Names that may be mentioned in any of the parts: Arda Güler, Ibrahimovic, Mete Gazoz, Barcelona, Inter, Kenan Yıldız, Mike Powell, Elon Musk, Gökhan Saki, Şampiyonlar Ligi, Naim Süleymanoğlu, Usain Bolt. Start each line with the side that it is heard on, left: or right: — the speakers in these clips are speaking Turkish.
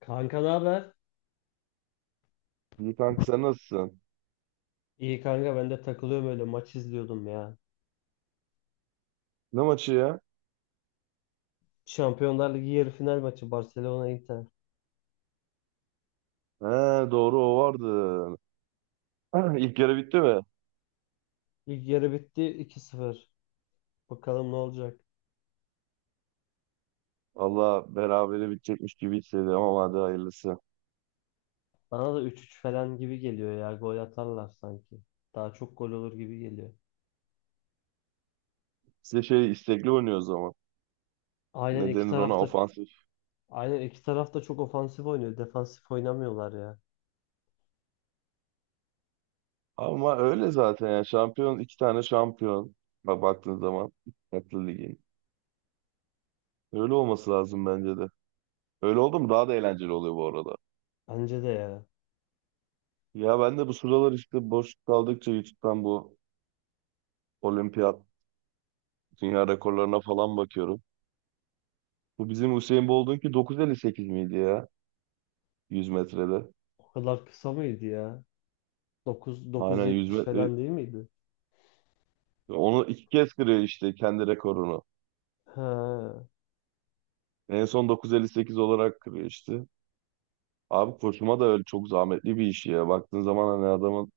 left: Kanka ne haber?
right: İyi kanka sen nasılsın?
left: İyi kanka ben de takılıyorum öyle maç izliyordum ya.
right: Ne maçı ya?
left: Şampiyonlar Ligi yarı final maçı Barcelona Inter.
right: He, doğru o vardı. İlk yarı bitti mi?
left: İlk yarı bitti 2-0. Bakalım ne olacak.
right: Valla berabere bitecekmiş gibi hissediyorum ama hadi hayırlısı.
left: Bana da 3-3 falan gibi geliyor ya. Gol atarlar sanki. Daha çok gol olur gibi geliyor.
right: Size şey, istekli oynuyor o zaman.
left: Aynen
right: Ne
left: iki
right: denir ona,
left: tarafta
right: ofansif.
left: aynen iki tarafta çok ofansif oynuyor. Defansif oynamıyorlar ya.
right: Ama öyle zaten ya, şampiyon, iki tane şampiyon. Bak baktığın zaman farklı ligin. Öyle olması lazım bence de. Öyle oldu mu daha da eğlenceli oluyor bu arada.
left: Bence de ya.
right: Ya ben de bu sıralar işte boş kaldıkça YouTube'dan bu olimpiyat dünya rekorlarına falan bakıyorum. Bu bizim Usain Bolt'un ki 9.58 miydi ya, 100 metrede?
left: O kadar kısa mıydı ya? 9
right: Aynen, 100
left: 9.70
right: metre.
left: falan değil miydi?
right: Onu iki kez kırıyor işte, kendi rekorunu.
left: Ha.
right: En son 9.58 olarak kırıyor işte. Abi koşuma da öyle çok zahmetli bir iş ya. Baktığın zaman hani, adamın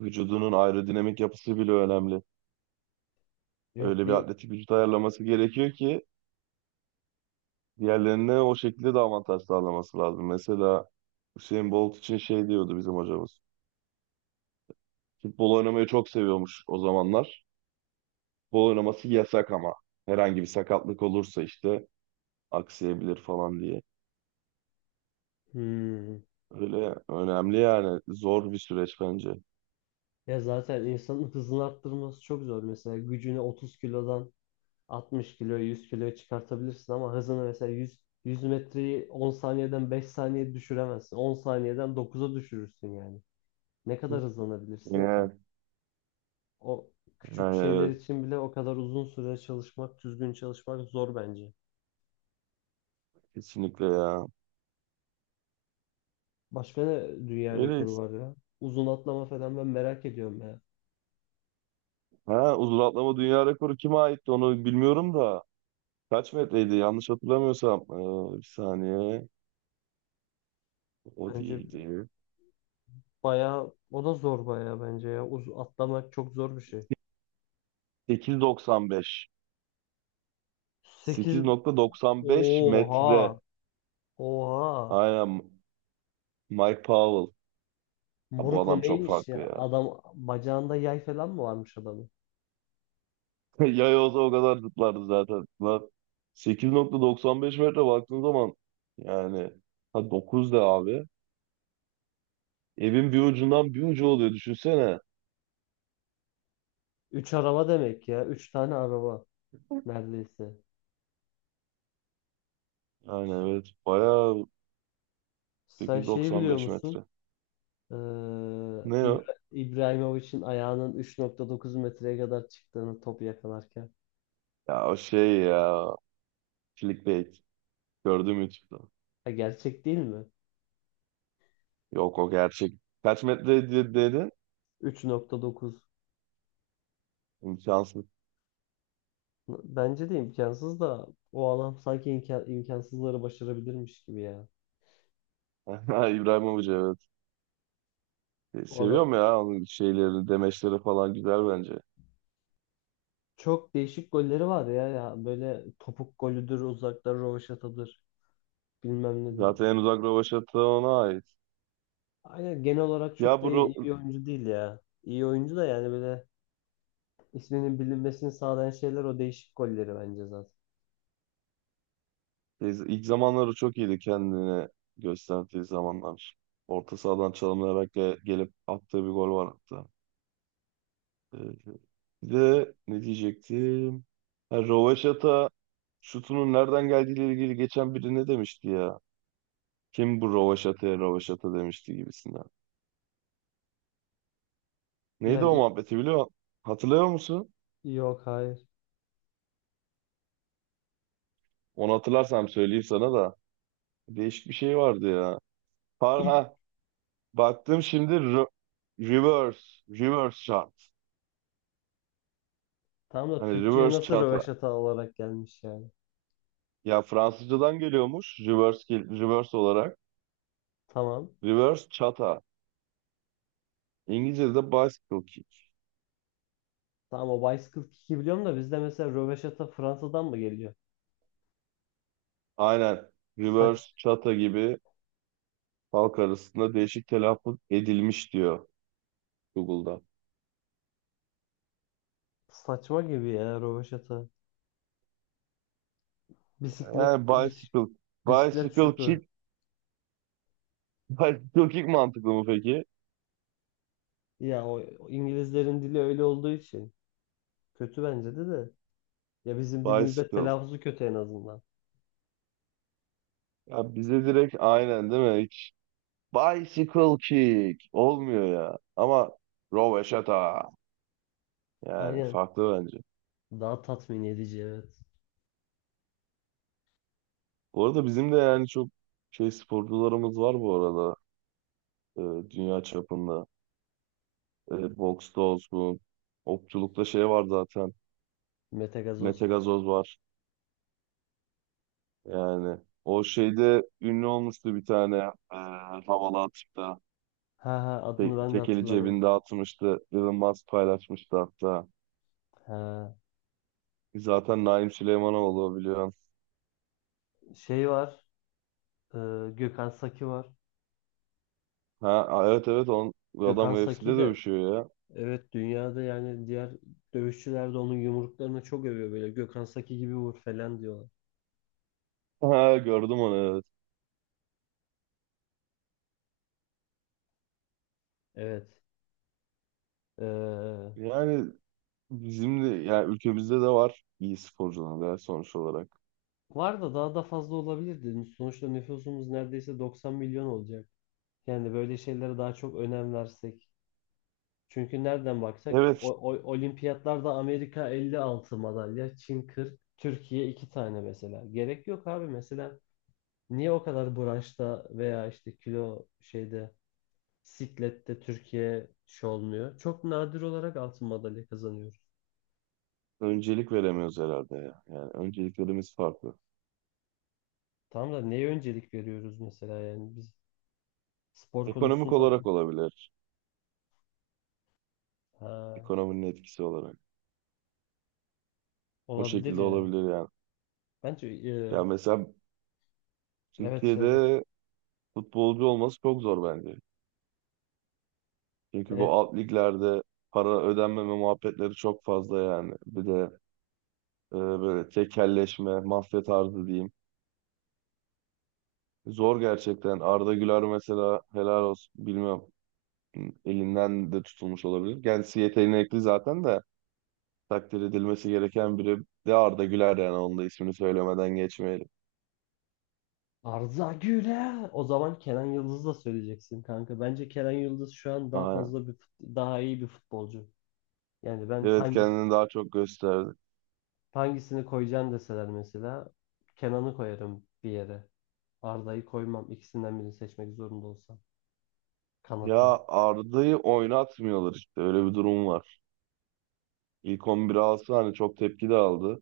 right: vücudunun aerodinamik yapısı bile önemli.
left: Yok
right: Öyle bir
left: bir
right: atletik vücut ayarlaması gerekiyor ki diğerlerine o şekilde de avantaj sağlaması lazım. Mesela Usain Bolt için şey diyordu bizim hocamız. Futbol oynamayı çok seviyormuş o zamanlar. Futbol oynaması yasak ama, herhangi bir sakatlık olursa işte aksayabilir falan diye.
left: hmm.
right: Öyle önemli yani, zor bir süreç bence.
left: Ya zaten insanın hızını arttırması çok zor. Mesela gücünü 30 kilodan 60 kilo, 100 kiloya çıkartabilirsin ama hızını mesela 100 metreyi 10 saniyeden 5 saniye düşüremezsin. 10 saniyeden 9'a düşürürsün yani. Ne
right: Hı.
left: kadar hızlanabilirsin ki?
right: Yani,
left: O küçük
right: yani,
left: şeyler
right: evet,
left: için bile o kadar uzun süre çalışmak, düzgün çalışmak zor bence.
right: kesinlikle ya.
left: Başka ne dünya rekoru
right: Öyleyiz.
left: var ya? Uzun atlama falan ben merak ediyorum ya.
right: Ha, uzun atlama dünya rekoru kime aitti onu bilmiyorum da. Kaç metreydi yanlış hatırlamıyorsam. Bir saniye. O
left: Bence
right: değildi.
left: bayağı o da zor bayağı bence ya. Uz atlamak çok zor bir şey.
right: 8.95.
left: 8
right: 8.95 metre.
left: Oha. Oha.
right: Aynen, Mike Powell. Ha, bu
left: Murko
right: adam çok
left: neymiş
right: farklı
left: ya?
right: ya.
left: Adam bacağında yay falan mı varmış adamın?
right: Yay olsa o kadar zıplardı zaten. Lan 8.95 metre, baktığın zaman yani, ha 9 da abi. Evin bir ucundan bir ucu oluyor, düşünsene.
left: Üç araba demek ya. Üç tane araba neredeyse.
right: Yani
left: Ş-
right: evet, bayağı.
left: Sen şeyi biliyor
right: 8.95
left: musun?
right: metre.
left: Ee,
right: Ne o?
left: İbrahimovic'in ayağının 3.9 metreye kadar çıktığını topu yakalarken.
right: Ya o şey ya, clickbait. Gördüm YouTube'da.
left: Ha, gerçek değil mi?
right: Yok o gerçek. Kaç metre dedin?
left: 3.9.
right: İmkansız.
left: Bence de imkansız da o adam sanki imkansızları başarabilirmiş gibi ya.
right: İbrahimovic, evet.
left: O adam
right: Seviyorum ya, onun şeyleri, demeçleri falan güzel bence.
left: çok değişik golleri var ya ya böyle topuk golüdür, uzaktan rövaşatadır, bilmem nedir.
right: Zaten en uzak rövaşata ona ait.
left: Aynen genel olarak çok
right: Ya
left: da
right: bu ro-.
left: iyi oyuncu değil ya. İyi oyuncu da yani böyle isminin bilinmesini sağlayan şeyler o değişik golleri bence zaten.
right: Biz ilk zamanları çok iyiydi, kendini gösterdiği zamanlar. Orta sahadan çalımlayarak gelip attığı bir gol var hatta. Ee, Bir de ne diyecektim? Ha, Rovaşata şutunun nereden geldiğiyle ilgili geçen biri ne demişti ya? Kim bu Rovaşata'ya Rovaşata demişti gibisinden. Neydi o
left: Yani i-
right: muhabbeti, hatırlıyor musun?
left: Yok, hayır.
right: Onu hatırlarsam söyleyeyim sana da. Değişik bir şey vardı ya. Har,
left: İlk
right: ha, baktım şimdi. Reverse, reverse shot.
left: tamam da
right: Hani,
left: Türkçe'ye
right: reverse
left: nasıl
right: shot.
left: rövaşata olarak gelmiş yani.
right: Ya Fransızcadan geliyormuş, reverse, reverse olarak.
left: Tamam.
right: Reverse chata. İngilizce'de bicycle kick.
left: Tamam o bicycle kick'i biliyorum da bizde mesela rövaşata Fransa'dan mı geliyor?
right: Aynen.
left: Saç,
right: Reverse chata gibi halk arasında değişik telaffuz edilmiş, diyor Google'da.
left: saçma gibi ya rövaşata. Bisiklet,
right: Yani
left: bis- bisiklet
right: bicycle
left: şutu.
right: kick, bicycle kick mantıklı mı peki?
left: Ya o İngilizlerin dili öyle olduğu için kötü bence de. Ya bizim dilimizde
right: Bicycle.
left: telaffuzu kötü en azından.
right: Ya bize direkt aynen değil mi? Hiç bicycle kick olmuyor ya. Ama roveşata, yani
left: Aynen.
right: farklı bence.
left: Daha tatmin edici evet.
right: Bu arada bizim de yani çok şey sporcularımız var bu arada. e, Dünya çapında. Boksta olsun. Okçulukta şey var zaten.
left: Metagazoz.
right: Mete Gazoz var. Yani o şeyde ünlü olmuştu bir tane, e, havalı atıkta.
left: Ha ha adını ben de
right: Tekeli
left: hatırlamıyorum.
right: cebinde atmıştı. Elon Musk paylaşmıştı hatta.
left: Ha
right: Zaten Naim Süleymanoğlu, biliyorsun.
left: şey var. e, Gökhan Saki var.
right: Ha, evet, evet, bu adam
left: Gökhan Saki
right: UFC'de
left: de
right: dövüşüyor ya.
left: evet dünyada yani diğer dövüşçüler de onun yumruklarını çok övüyor böyle. Gökhan Saki gibi vur falan diyorlar.
right: Ha, gördüm onu, evet.
left: Evet. E,
right: Yani bizim de yani ülkemizde de var iyi sporcular ya, sonuç olarak.
left: var da daha da fazla olabilirdi. Sonuçta nüfusumuz neredeyse 90 milyon olacak. Yani böyle şeylere daha çok önem versek. Çünkü nereden baksak
right: Evet,
left: olimpiyatlarda Amerika 56 madalya, Çin 40, Türkiye 2 tane mesela. Gerek yok abi mesela. Niye o kadar branşta veya işte kilo şeyde siklette Türkiye şey olmuyor? Çok nadir olarak altın madalya kazanıyoruz.
right: öncelik veremiyoruz herhalde ya. Yani önceliklerimiz farklı.
left: Tamam da neye öncelik veriyoruz mesela yani biz spor
right: Ekonomik
left: konusunda
right: olarak olabilir.
left: ha,
right: Ekonominin etkisi olarak. O
left: olabilir
right: şekilde
left: ya.
right: olabilir yani.
left: Bence
right: Ya mesela
left: evet söyle.
right: Türkiye'de futbolcu olması çok zor bence. Çünkü bu
left: E,
right: alt liglerde para ödenmeme muhabbetleri çok fazla yani. Bir de böyle tekelleşme, mafya tarzı diyeyim. Zor gerçekten. Arda Güler mesela, helal olsun, bilmem elinden de tutulmuş olabilir. Kendisi, yeteneği zaten de takdir edilmesi gereken biri de Arda Güler, yani onun da ismini söylemeden geçmeyelim.
left: Arda Güler. O zaman Kenan Yıldız'ı da söyleyeceksin kanka. Bence Kenan Yıldız şu an daha
right: Aynen.
left: fazla daha iyi bir futbolcu. Yani ben
right: Evet, kendini daha çok gösterdi.
left: hangisini koyacağım deseler mesela Kenan'ı koyarım bir yere. Arda'yı koymam. İkisinden birini seçmek zorunda olsam. Kanata.
right: Ya Arda'yı oynatmıyorlar işte, öyle bir durum var. İlk 11 alsa hani çok tepki de aldı.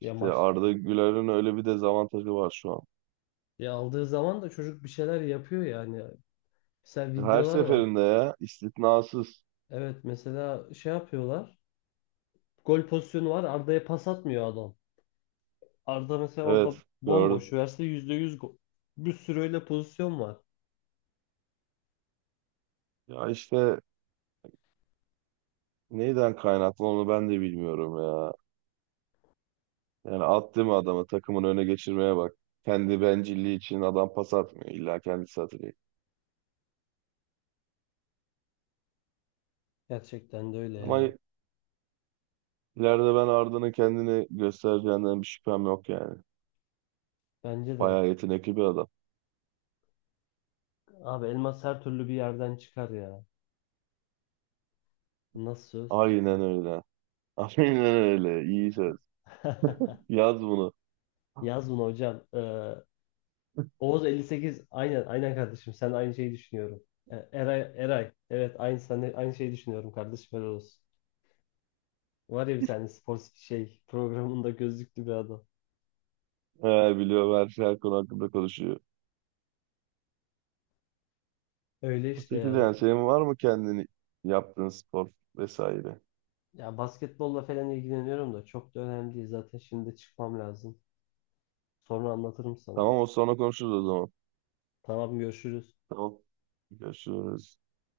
left: Ya
right: İşte
left: maç
right: Arda Güler'in öyle bir dezavantajı var şu an.
left: ya aldığı zaman da çocuk bir şeyler yapıyor yani. Mesela
right: Her
left: videolar var.
right: seferinde ya, istisnasız.
left: Evet mesela şey yapıyorlar. Gol pozisyonu var. Arda'ya pas atmıyor adam. Arda mesela orada
right: Evet,
left: bomboş
right: gördüm.
left: verse %100 gol. Bir sürü öyle pozisyon var.
right: Ya işte neyden kaynaklı onu ben de bilmiyorum ya. Yani attı mı adamı, takımın öne geçirmeye bak. Kendi bencilliği için adam pas atmıyor. İlla kendisi atacak.
left: Gerçekten de öyle
right: Ama
left: ya.
right: ileride ben Arda'nın kendini göstereceğinden bir şüphem yok yani.
left: Bence de.
right: Bayağı yetenekli bir adam.
left: Abi elmas her türlü bir yerden çıkar ya. Nasıl söz?
right: Aynen öyle. Aynen öyle. İyi söz. Yaz bunu.
left: Yaz bunu hocam. Oğuz 58. Aynen aynen kardeşim. Sen aynı şeyi düşünüyorum. Eray, Eray. Evet aynı sen de aynı şeyi düşünüyorum kardeşim. Helal olsun. Var ya bir tane spor şey programında gözlüklü bir adam.
right: Eğer biliyor, her şey, her konu hakkında konuşuyor.
left: Öyle
right: O
left: işte
right: şekilde,
left: yani.
right: yani senin var mı kendini yaptığın spor vesaire?
left: Ya basketbolla falan ilgileniyorum da çok da önemli değil. Zaten şimdi çıkmam lazım. Sonra anlatırım sana.
right: Tamam, o sonra konuşuruz o zaman.
left: Tamam görüşürüz.
right: Tamam. Görüşürüz.